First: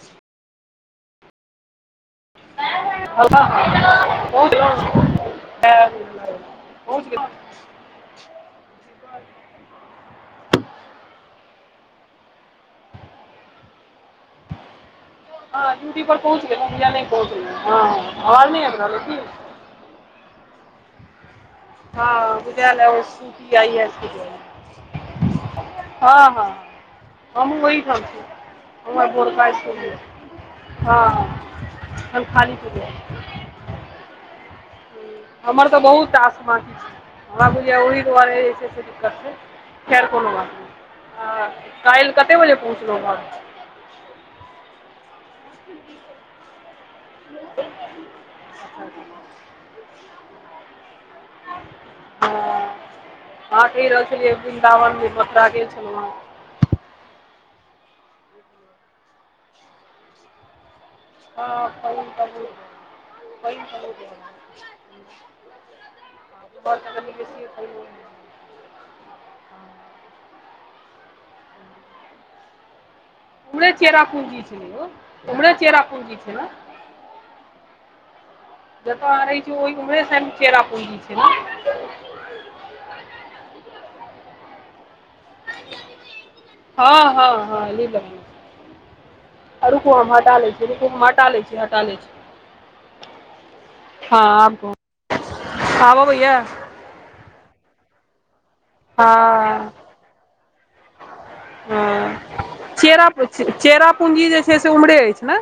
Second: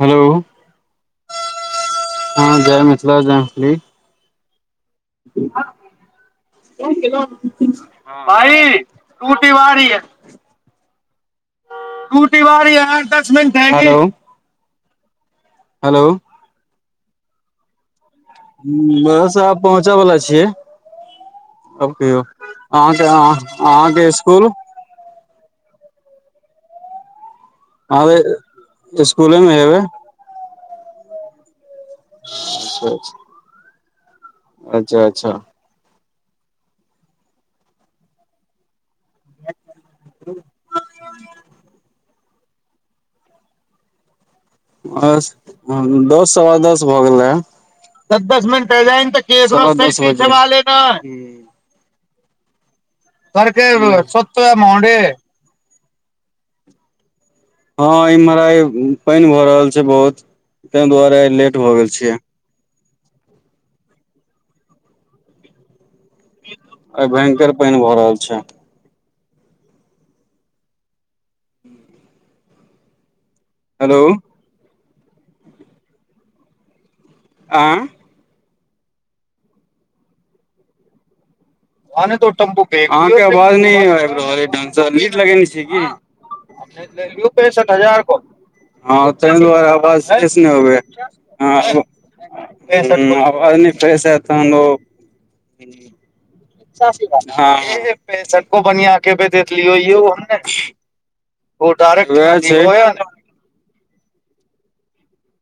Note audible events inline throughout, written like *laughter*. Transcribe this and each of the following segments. Hello हँ जय मिथिला जय मैथिली पहुँच गेलहुँ पहुँच गेलहुँ *unintelligible* दूटी बारी आ दस मिनट हेलो हँ ड्यूटी पर पहुँच गेलऊ *unintelligible* नइ पहुंचल हं हं वहाँसँ आब पहुँच बला छि अब कहियो हँ बुझायल अइ सूती आइ एस के अहाँके-आं-अहाँके स्कुल हँ हँ हमूँ ओहिठाम अहाँ छी हमर स्कुले भोरका मे हेबै स्कुल य हँ हम खाली पूजे अच्छा अच्छा हमर तऽ बहुत आसमासी छै हमरा बुझ ओहि दुआरे जे छै से खैर कोनो बात नइ हं काल्हि कते बजे पहुँचलहुँ घर? बस दस सवा दस भऽ गेलै दस दस मिनट *unintelligible* हं करके हँ कहि रहल छलियै सत्तो या मोहडे वृन्दावन भ बथरा गेल छलहु हेँ हँ इम्हर आइ पइन भऽ रहल छै बहुत तैं दुआरे आय लेट हँ भए गेल पानि छियै तऽ *unintelligible* तऽ आई कनि बेसिये भयंकर पानि पइन भऽ रहल छै उम्हरे हेलो चेरा पूंजी छलै यौ उ्म्हरे चेरा पूंजी छै न आँ जतह आँहा रहै छी ओहि उम्हरे चेरा पुंजी छै न अहाँ केआवाज नय आइब रहल अच ढंग स लीड लगेने छियै की? हँ हँ *unintelligible* पैंसठ हँ लीव हजार क लगेने हँ तैं दुआरे छै रुकू आवाज हम किछ हटा नइ लै छी अबैय रुकू हम हटा लै छी हटा लै छी *unintelligible* हं आवाज नय फ्रेस हँ एत तहन आब ओ कहू आब अबैये? हं *unintelligible* हँ *unintelligible* वैह हँ चेरा छइ चेरा पूंजी जे छै से उम्हरे अछि ने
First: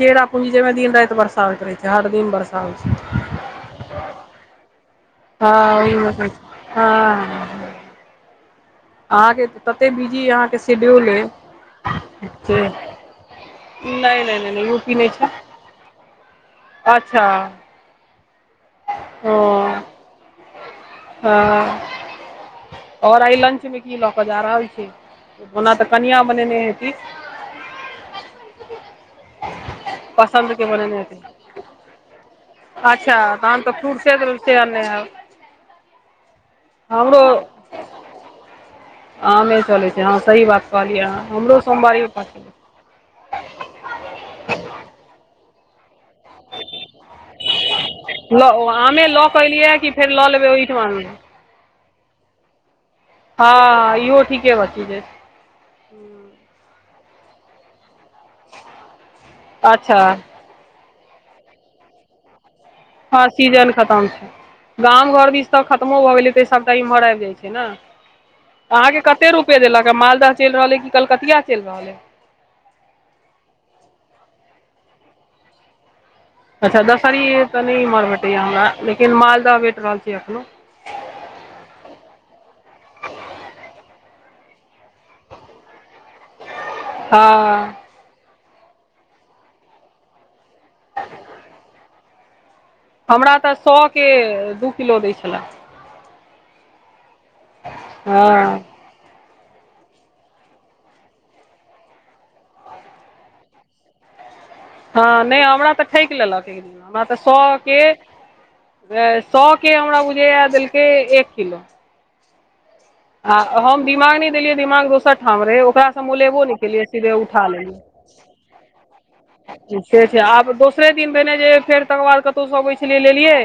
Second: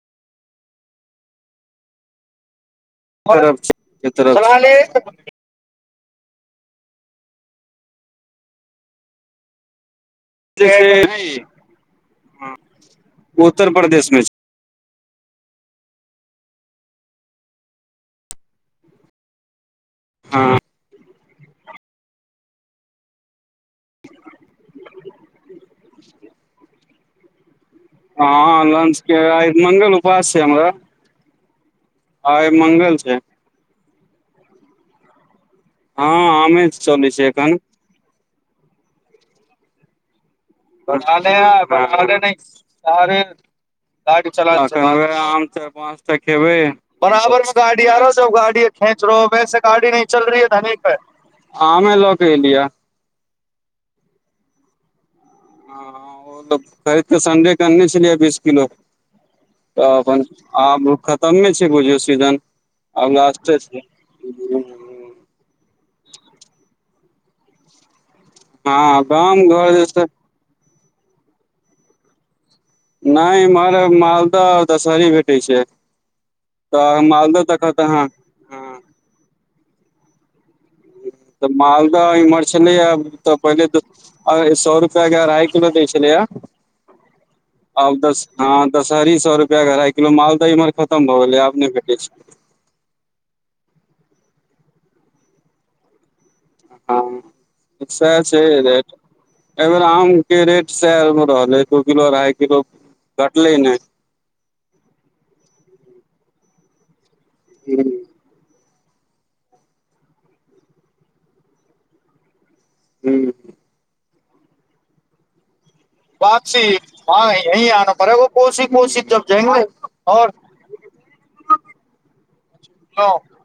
चेरा पूंजी जहिमे दिन राइत बरसा होइत रहे छै हर दिन बरसा होय छै *unintelligible* हँ ओहि में होय हँ अहाँके त तते बीजी अय अहाँ सिड्यूल अय उत्तर प्रदेश मे नय छै नय नय नय यू पी नय छै अच्छा हां। हां। हां और आई लंच मे की लऽ कऽ जा रहल छी ओना तऽ कनिया बनेनय हेथी। हां लंच के आइ मंगल उपास छै पसन्दके हमरा। बनेने हेती आय मंगल अच्छा छै। तहन तै फ्रूट्से से आनलय हैब। हां आमे चलय हमरो छै एखन। आमे चलय छै हां सही बात *unintelligible* *unintelligible* आम कहलियै अहाँ हमरो सोमवारी उपवास छलै। चाएर पाँचटा खेबय लऽ ओ आमे लऽ कऽ एलियै कि फेर लऽ लेबै ओहिठमामे *unintelligible* आमे ल कै एलियै यै। हां ईहो ठीके बात छै जे हां उ त खरीदकेऽ संडे के आननै छलिए बीस किलो तऽ अच्छा अपन आब उ खत्मे छै बुझियौ सीजन। आब हां लास्टे सीजन खत्म छै, गाम घर दिश तै खत्मो भऽ गेल हेतय सबटा इम्हर आएब जाए छै नै। अहाँके हँ कते गाम रुपए घर जे देलक हें छै मालदह चैल रहल ऐ की कलकतिया चैल रहल ऐ? नै ईम्हर मालदह आर दशहरी भेटय छै। तब मालदह तै कहत अहां दै यै हमरा लेकिन मालदह भेट रहल छै एखनो। तऽ मालदह इम्हर छलै यै तऽ पहिले तै अए सौ रुपया के अरहाय किलो दै छलय यै। हां। आब दस हां दशहरी सौ रुपया के अढ़ाए किलो मालदह इम्हर खत्म भऽ गेलय आब नै भेटय छै। हमरा तै सौ के दू किलो दै छलै। हां सैह छै ए हँ बेर। ए बेेर आम के रेट सेह रहलै दू किलो अढ़ाय किलो घटलै नै। हां नै हमरा तै ठैक लेलक एकदिन हमरा तै सौ के हूँ ए सौ के हमरा बुझाय यै देलकै एक किलो। हूँ आ हम दिमाग नै देलियै दिमाग दोसर ठाम रहय ओकरा मोलेबो नै वापसी केलियै सिधे हाँ उठा यही आना पड़ेगा कोसी कोसी जब लेलिए जाएंगे ठीके छै और आब दोसरे दिन भेनै जे फेर तकर बाद कतो से अबै छलिए लेलियै हूँ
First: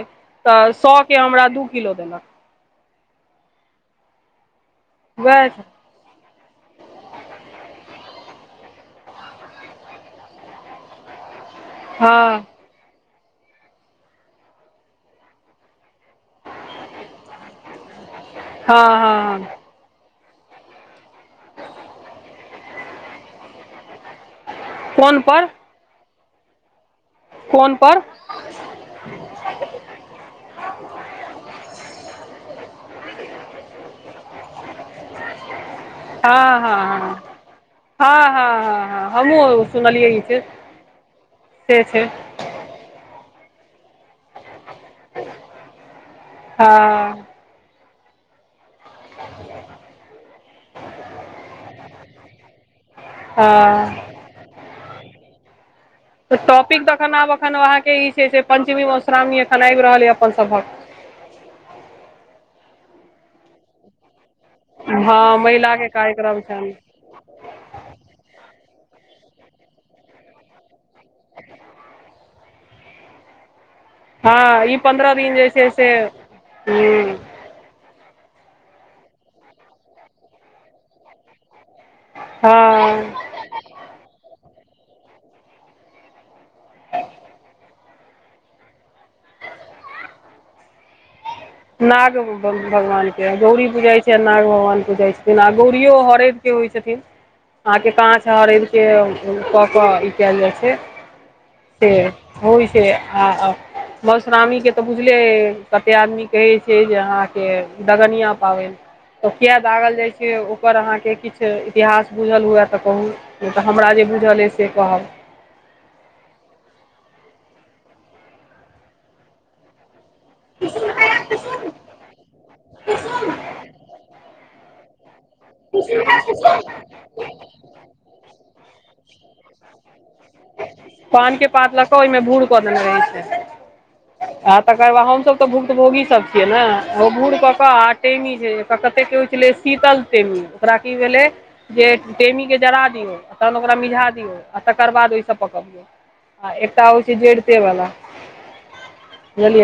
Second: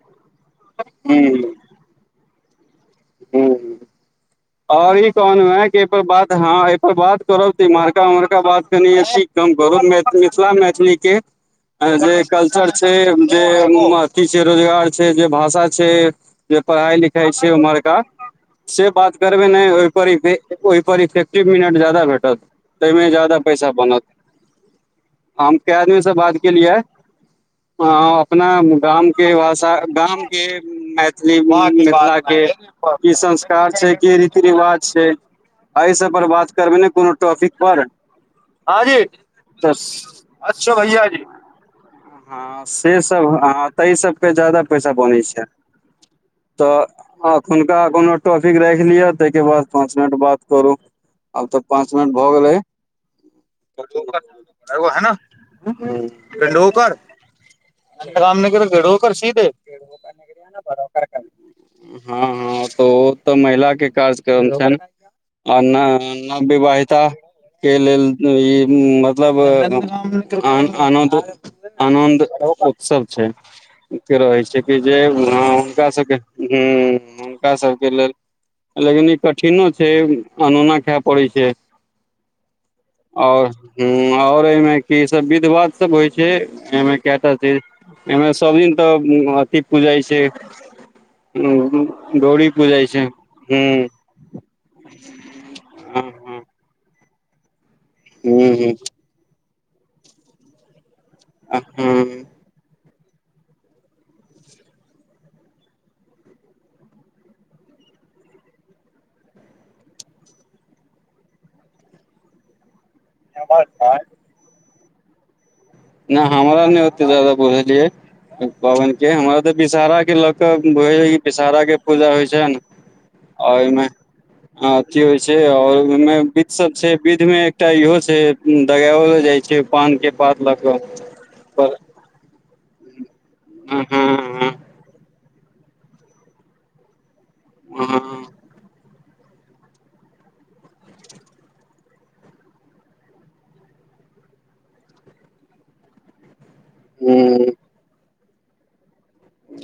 तऽ सौ के हमरा दू किलो देलक हूं-हूं और ई वएह कहनो छै हें कि ए पर बात हां ए पर बात करब तऽ इम्हरका उम्हरका बात कनीए *unintelligible* कम करब ओकर मैथ मिथिला मैथिली के ऐं जे हँ कल्चर छै जे उ में अथी छै रोजगार छै जे भाषा छै। जे पढ़ाई-लिखाई छै उम्हरका से हँ बात हँ करबे हँ नै ओय *unintelligible* ओय पर इफेक्टिव मिनट जादा भेटत तै मे जादा पैसा बनत। कोन पर? कै आदमी से बात केलियै? कोन पर हां अपना गामके भाषा गामके मैथिली उम्म मिथिलाके की संस्कार छै, की रीति-रिवाज छै? ए सब पर बात करबै नै कुनू टॉपिक पर। हँ जी हां-हां-हां-हां हमु सुनलियै ई चीज। अच्छा भैया जी। छै। हां से सब हां तै सबके जादा पैसा बनै छै तऽ हँ हुनका कोनो टॉपिक राख लियौ तै के बाद पांच मिनट बात करू, आब तऽ पांच *unintelligible* भऽ गेलै, हँ हुं। तऽ टॉपिक तखन आब एखन अहाँ के ई छै काम से नहि करे पंचमी घरो कर मौश्रामणी सीधे एखन आब रहल या अपन सभक। *unintelligible* हां-हां त उ तऽ महिला के कार्जक्रम छैन। हँ आ महिला नै के कार्यक्रम छनि नवविवाहिता के लेल ई मतलब अ अना त आनन्द उत्सव छै। के रहै छै हँ कि ई जे पन्द्रह दिन हां जे छै हुनका से सबके उम्म हूँ हुनका सबके लेल लेकिन ई कठिनो छै अनूना खाय पड़ै छै। हां। और हुं और ए मे की सब विध-वाध सब होय छै, एमे काएटा चीज ए मे सब दिन तऽ उम्म अथी पूजैय छै उम्म नाग भग भगवान के गौड़ी पुजाय के नाग भगवान पुजाय छथिन आ गौरियो हूँ हरैद हूँ के होय छथिन, अहाँ के पांच हरैद हूँ के ओ कऽ कऽ ई काएल जाय छै। आ ह के होय छै आ आ मौश्रामणी के तऽ बुझले अय कते आदमी कहै छै जे अहाँ के दगनिया पाबैन। तऽ किया दागल जाय छै, ओकर अहाँ के किछ इतिहास बुझल हुआए तऽ कहु। नै तऽ हमरा जे बुझल अय से कहब। नै हमरा नै ओते जादा बुझल या ओय पाबैन के, हमरा ते विषहारा के ल त भैर ई विषहारा के पूजा होय छै ना। अ ओय मे अथी होय छै और ओय मे विध सब छै। विध मे एकटा इहो छै उम्म दगाएलो जाय छै पान के पात लऽ कऽ पान के पात पर लऽ कऽ ओय मे भूर कऽ देने रहैत छै। हँ हँ हँ आ तकर बाद हम सब तऽ भुक्तभोगी सब छियै नै ओ भुर क-क आ हँ टेमी जे एता कतेक के होय छलै शीतल टेमी, ओकरा की भेलै जे टेमी के जरा दियौ तहन ओकरा मिझा दियौ आ तकर बाद ओय से तब पकबियौ आ एकटा होय छै हूँ जड़ते वला।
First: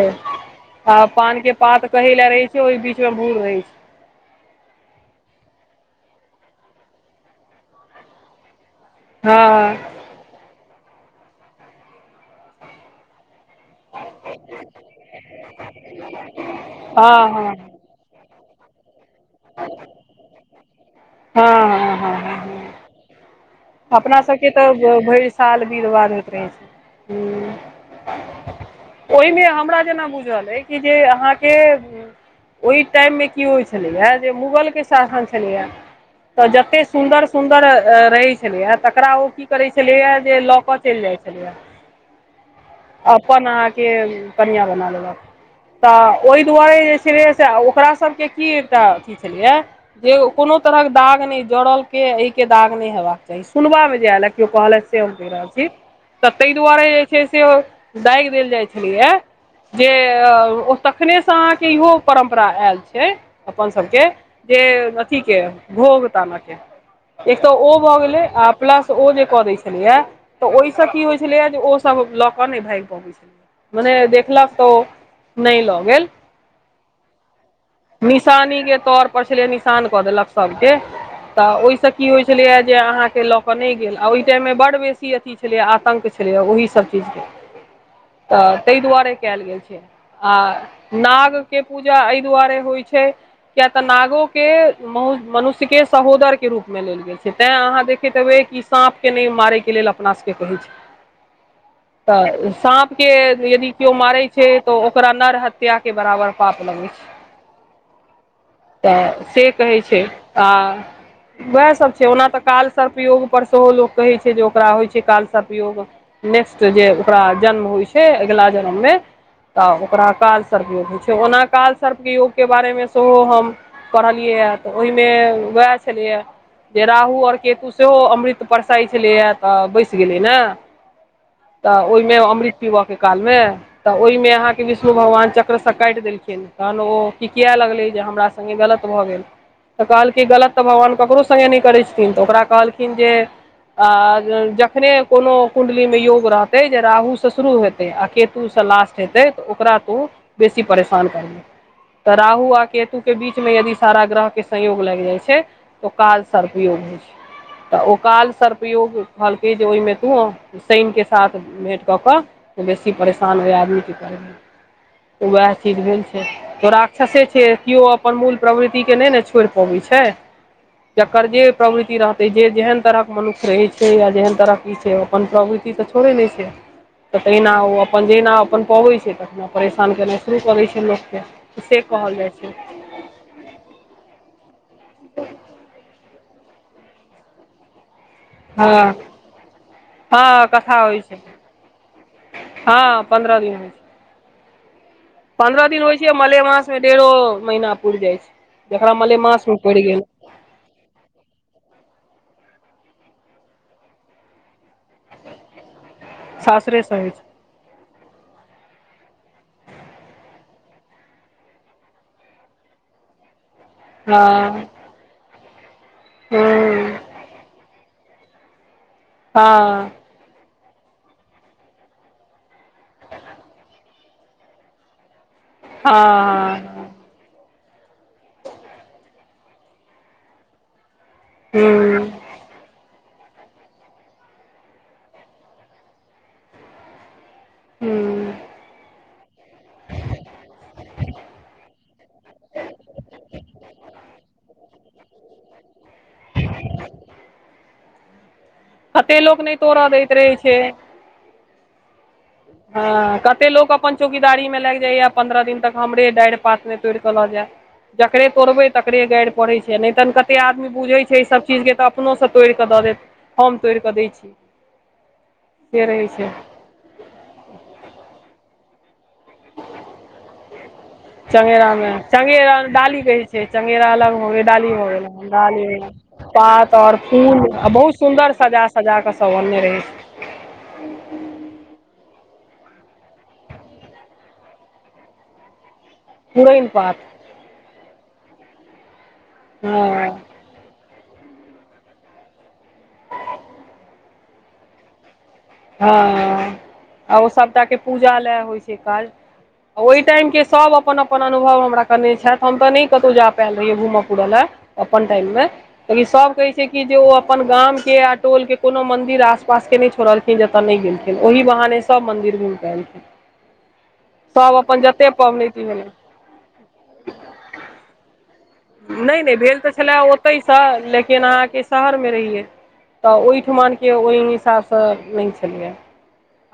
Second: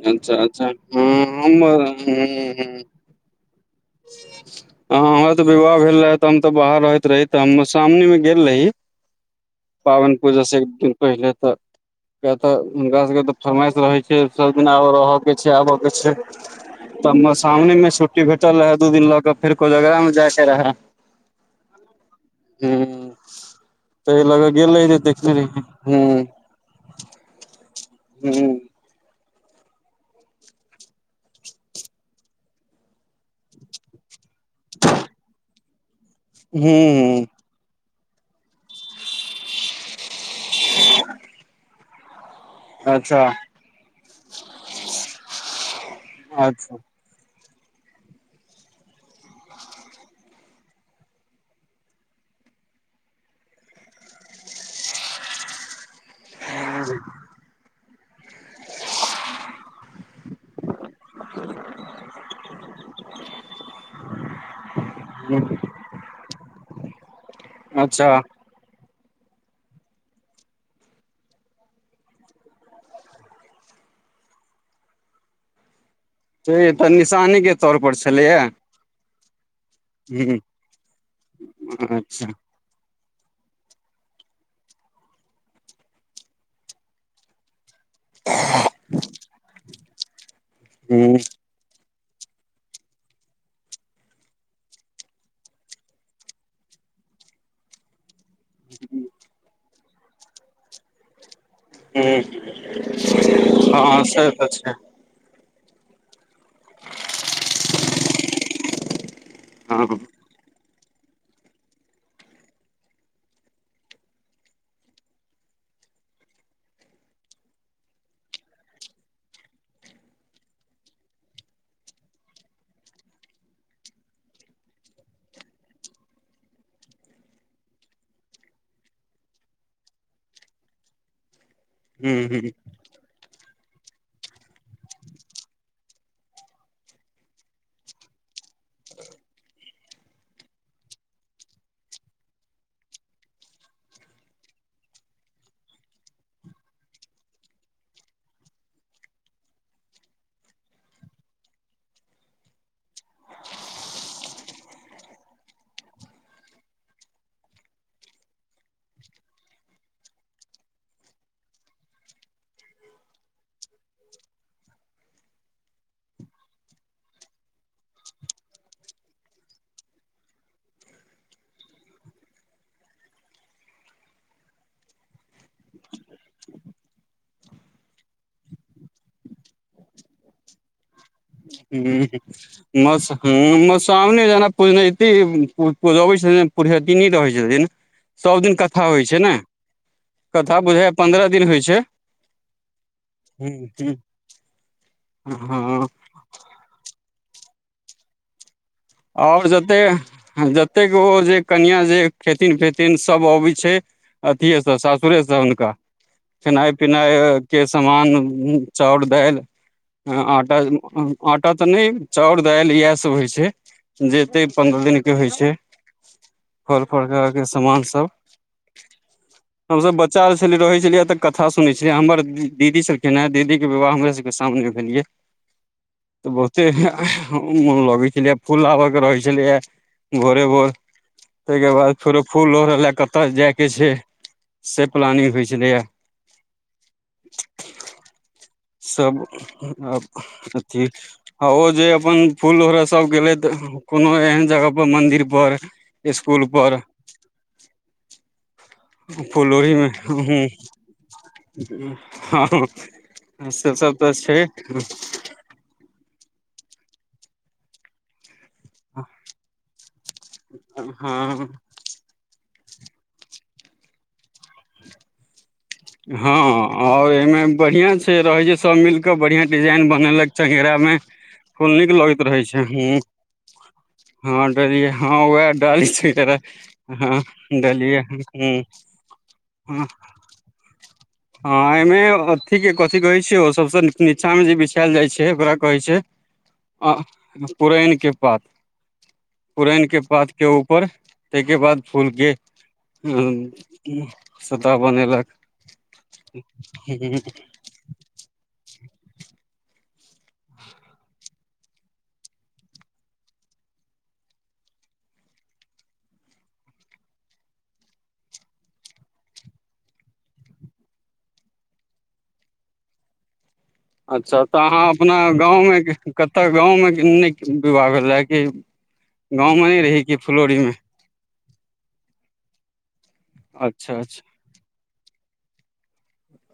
अच्छा-अच्छा आ हां पान के हमर पात कहै लए रहै छै हां-हां। ओहि बीच मे भूर रहै छै हां हमरा तऽ विवाह भेल रहै तऽ हम तऽ बाहर रहैत रही तऽ हम मौश्रामणी मे गेल रही। हां-हां। पाबैन पूजा से एक दिन पहिले त किया त हुनका सबके त फरमाइश रह सब दिन आबा रहा के छै, आबै के छै तब हँ हँ मौश्रामणी मे छुट्टी भेटल रहै दू दिन ल तब फेर कोजगरा मे जाय के रहाए। हां-हां-हां-हां-हां-हां। हुं। अपना सबके तऽ भैर साल हूँ विध-वाध होएत रहै छै, हुं। हुं। ओहिमे हमरा जेना बुझल अइ कि जे अहाँके ओहि टाइम मे की होइत छलैेया, जे मुगलके शासन छलैया। तऽ हूँ जते हूँ सुन्दर- सुन्दर रहै छ छलैया, तकरा ओ की करैत छलैया जे, लऽ क चलि जाइ छलैया। अच्छा अपन अहांके कनिया बना लेलक, तऽ ओहि अच्छा दुआरे जे छलैया से आ, ओकरा सबके की एकटा अथी छलैया। जे ओ कोनो तरहक दाग नहि, जड़ल के एहि के दाग नहि हेबाक चाही। सुनबा मे जे आयल, या केओ कहलथि से हम कहि रहल छी, तऽ ताहि दुआरे जे छै से ओ दागि देल जाइ छलैया। जे ओ तखनेसँ अहाँके इहो परम्परा आयल छै। अपन सबके, जे अथि के, हूँ, घोघ ताना के, एक तऽ ओ भऽ अच्छा गेलै, आ प्लस ओ जे कऽ दै छलैया तऽ, ओहिसँ की होइ छलैया, जे ओ सब ल क नहि भागि पाबैत छलै, मने देखलक तऽ ओ नहि लऽ गेल। छैहे तऽ निशानी के निशानी के तौर पर छलैया निशान कऽ देलक हूँ सब के, तऽ ओहिसे की होइ अच्छा छलैया जे अहाँके ल क नहि गेल आ, ओहि टाइम मे बड बेसी अथी छलैेया आतंक छलैेया, ओहि सभ चीजके तऽ ताहि दुआरे कयल गेल छै, आ हूँ नाग के पूजा एहि दुआरे होइ छै, किया तऽ, नागो के मन मनुष्य के सहोदर के रूप मे लेल गेल। छै, तैं अहाँ देखैत हेबै, कि साँप के नहि मारैके लेल अपना सभके कहै छै। हूँ तऽ साँप के यदि केओ मारै छै, तऽ ओ ओकरा नर हत्या के बराबर पाप लगे छै। तऽ से कहै हँ छै, आ उएह सभ छै, ओना तऽ काल सर्पयोग पर सेहो लोक कहै छै जे, ओकरा होइ छै काल सर्पयोग। नेक्स्ट जे ओकरा जन्म होइ छै, अगिला जन्ममे तऽ ओकरा काल सर्प योग होइ छै, ओना काल सर्प के योग के बारे मे सेहो हम पढ़लियैए, तऽ ओहिमे उएह छलैयऽ। जे राहु आओर केतु सेहो अमृत बरसाइत छलैया तऽ बैस गेलै ने। तऽ ओहिमे हूँ हूँ अमृत पिबऽ के काल मे, तऽ ओहिमे अहाँके विष्णु भगवान! चक्र से काटि देलखिन, तहन ओ किकियाए लगलै, जे हमरा सङ्गे गलत भऽ गेल। तऽ कहलकय गलत तऽ भगवान ककरो सङ्गे नहि करै छथिन, तऽ ओकरा कहलखिन जे आ जखने कोनो कुण्डलीमे योग रहतै, जे राहूसँ शुरू हेतै, आ केतुसँ लास्ट हेतै तऽ, ओकरा तू बेसी परेशान करिहऽ। तऽ राहु आ केतु के बीच मे यदि सारा ग्रह के संयोग लागि जाइ छै। तऽ काल सर्पयोग होइ छै, तऽ ओ काल सर्पयोग कहलकै, जे ओहिमे तू शनिके साथ भेँट कऽ कऽ, बेसी परेशान ओए आदमीके करब। वएह चीज भेल छै, थोड़ाक छ सेे छै, केओ अपन मूल प्रवृतिके नहि ने छोड़ि पबैत छै। जकर जे प्रवृति रहते, जे जेहन तरह के मनुष्य रहे छै, या जेहन तरह के ई छै, ओ अपन प्रवृति तऽ छोड़े नहि छै। तऽ तहिना ओ अपन जहिना अपन पबै छै, तहिना परेशान केनाइ शुरू करै छै, लोकके! से हँ, कहल जाइ छै मस *unintelligible* पुरहेतीन रहै छथिन ने। सब दिन कथा हँ होइ छै ने हँ कथा बुझाइयऽ होइ छै पन्द्रह दिन होइ छै। हँ पन्द्रह दिन। पंद्रह दिन हँ होइ छै मलेमास मे डेढ़ो महीना पुइर जाइ छै जकरा मलेमास मे पड़ि गेल। एतेक ओ जे कनिया जे खेथिन पेथिन सब अबै छै। अथिएसँ सासुरेसँ हुनका खेनाइ सासुरे से होइ पिनाइ छै के समान चाउर दालि हँ आटा आटा तऽ नहि चाउर दालि इएह सब होइ छै। जतेक हँ पन्द्रह दिनके होइ छै फल हूँ प्रकारके सामानसभ। हँ हमसब ब चा छलीये तो होई छलिय अतऽ कथा सुनने छलियै हमर दीदी सब के ने दीदी के विवाह हमरा सब के सामने भेलिये। तऽ बहुते ए हँ है ह मोन लगै छलै। फूल लाबऽ के रहै छलै यऽ भोरे भोर ताहिके बाद हूँ फेरो फूल लोढ़ऽ लए कतऽ जाइके छै से प्लानिंग होइ छलैए। हूँ सब *unintelligible* आब अथी आ ओ जे अपन फूल लोढ़ऽ सब गेलेथ कोनो एहन जगह पर मंदिर पर इसकुल पर कते लोक फुल नहि लोढ़ी तोड़ऽ में दैत ह्म रहै हू छै *unintelligible* ह हँ कते ह लोक से अपन सब तऽ छै चौकीदारी मे लागि जाइया ह। पन्द्रह दिन तक हमरे डाढ़ि पात नहि तोड़ कऽ लऽ जाय। जकरे तोड़बै तकरे गारि पड़ैत छै नहि तऽ ने कते आदमी बुझैत छै ई हँ सभ चीज के तऽ अपनोसँ तोड़िकऽ दऽ देत हम तोड़ि कऽ दै छी। से रहै छै हँ और एहिमे बढ़िया छै रहे छै सब मिल के बढ़ियां डिजाइन बनेलक चंगेरा मे। चंगेरा फूल मे नीक लगैत रहै चंगेरा छै ह डाली कहै छै चंगेरा अलग हो गेल हँ डाली हो डरियै गेल हँ उएह डाली छै पात और *unintelligible* हँ फूल आ बहुत डलियै सुन्दर हूं सजा सजा कऽ सब अनने रहै ह। छै हँ एमे अथी के कथिी कहै छै ओ सबस नीचा में जे बिछायल जाइ छै ओकरा कहै छै। पुरैन आ पात पुरैन के पात पुरैन के हँ पात। के ऊपर ताहिके बाद फूल के हूँ सूता बनेलक। हँ आ ओ सबटाके पूजा लय होइ छै काज। आ ओहि टाइमके सभ अपन अपन अनुभव हमरा कयने छथि हम तऽ नहि कतहु जा पायल रहियै घूमय फूरऽ लेल। अपन टाइम मे। लि सब कहै छै कि जे ओ अपन गाम के आ टोल के कोनो मंदिर आस पास के नहि छोड़ल जतऽ नहि गेलखिन ओहि बहाने सब मन्ददिर घूमिकऽ एलथिन। अच्छा तऽ अहाँ अपना पबनैति गाँवमे भेलै कतऽ गाँव मे नीक विवाह भेल जाय। नहि नहि भेल तऽ छलए ओतहिसँ फुलौरीमे लेकिन अहाँके शहरमे रहिै तऽ ओहिठमके अच्छा ओहि अच्छा हिसाबसँ नहि छलियै।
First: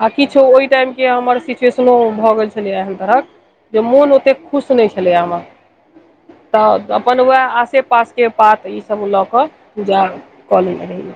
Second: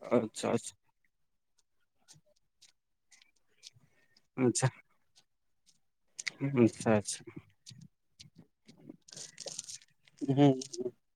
आ किछु अच्छा अच्छा ओहि टाइम के हमर सिचुएशनो भऽ गेल छलै एहन तरहक जे मोन एतेक खुश नहि छलैए हमर। ब *unintelligible* तऽ अपन वएह आसे पासके पात ईस लऽ कऽ पूजा हम्म कऽ लने रही।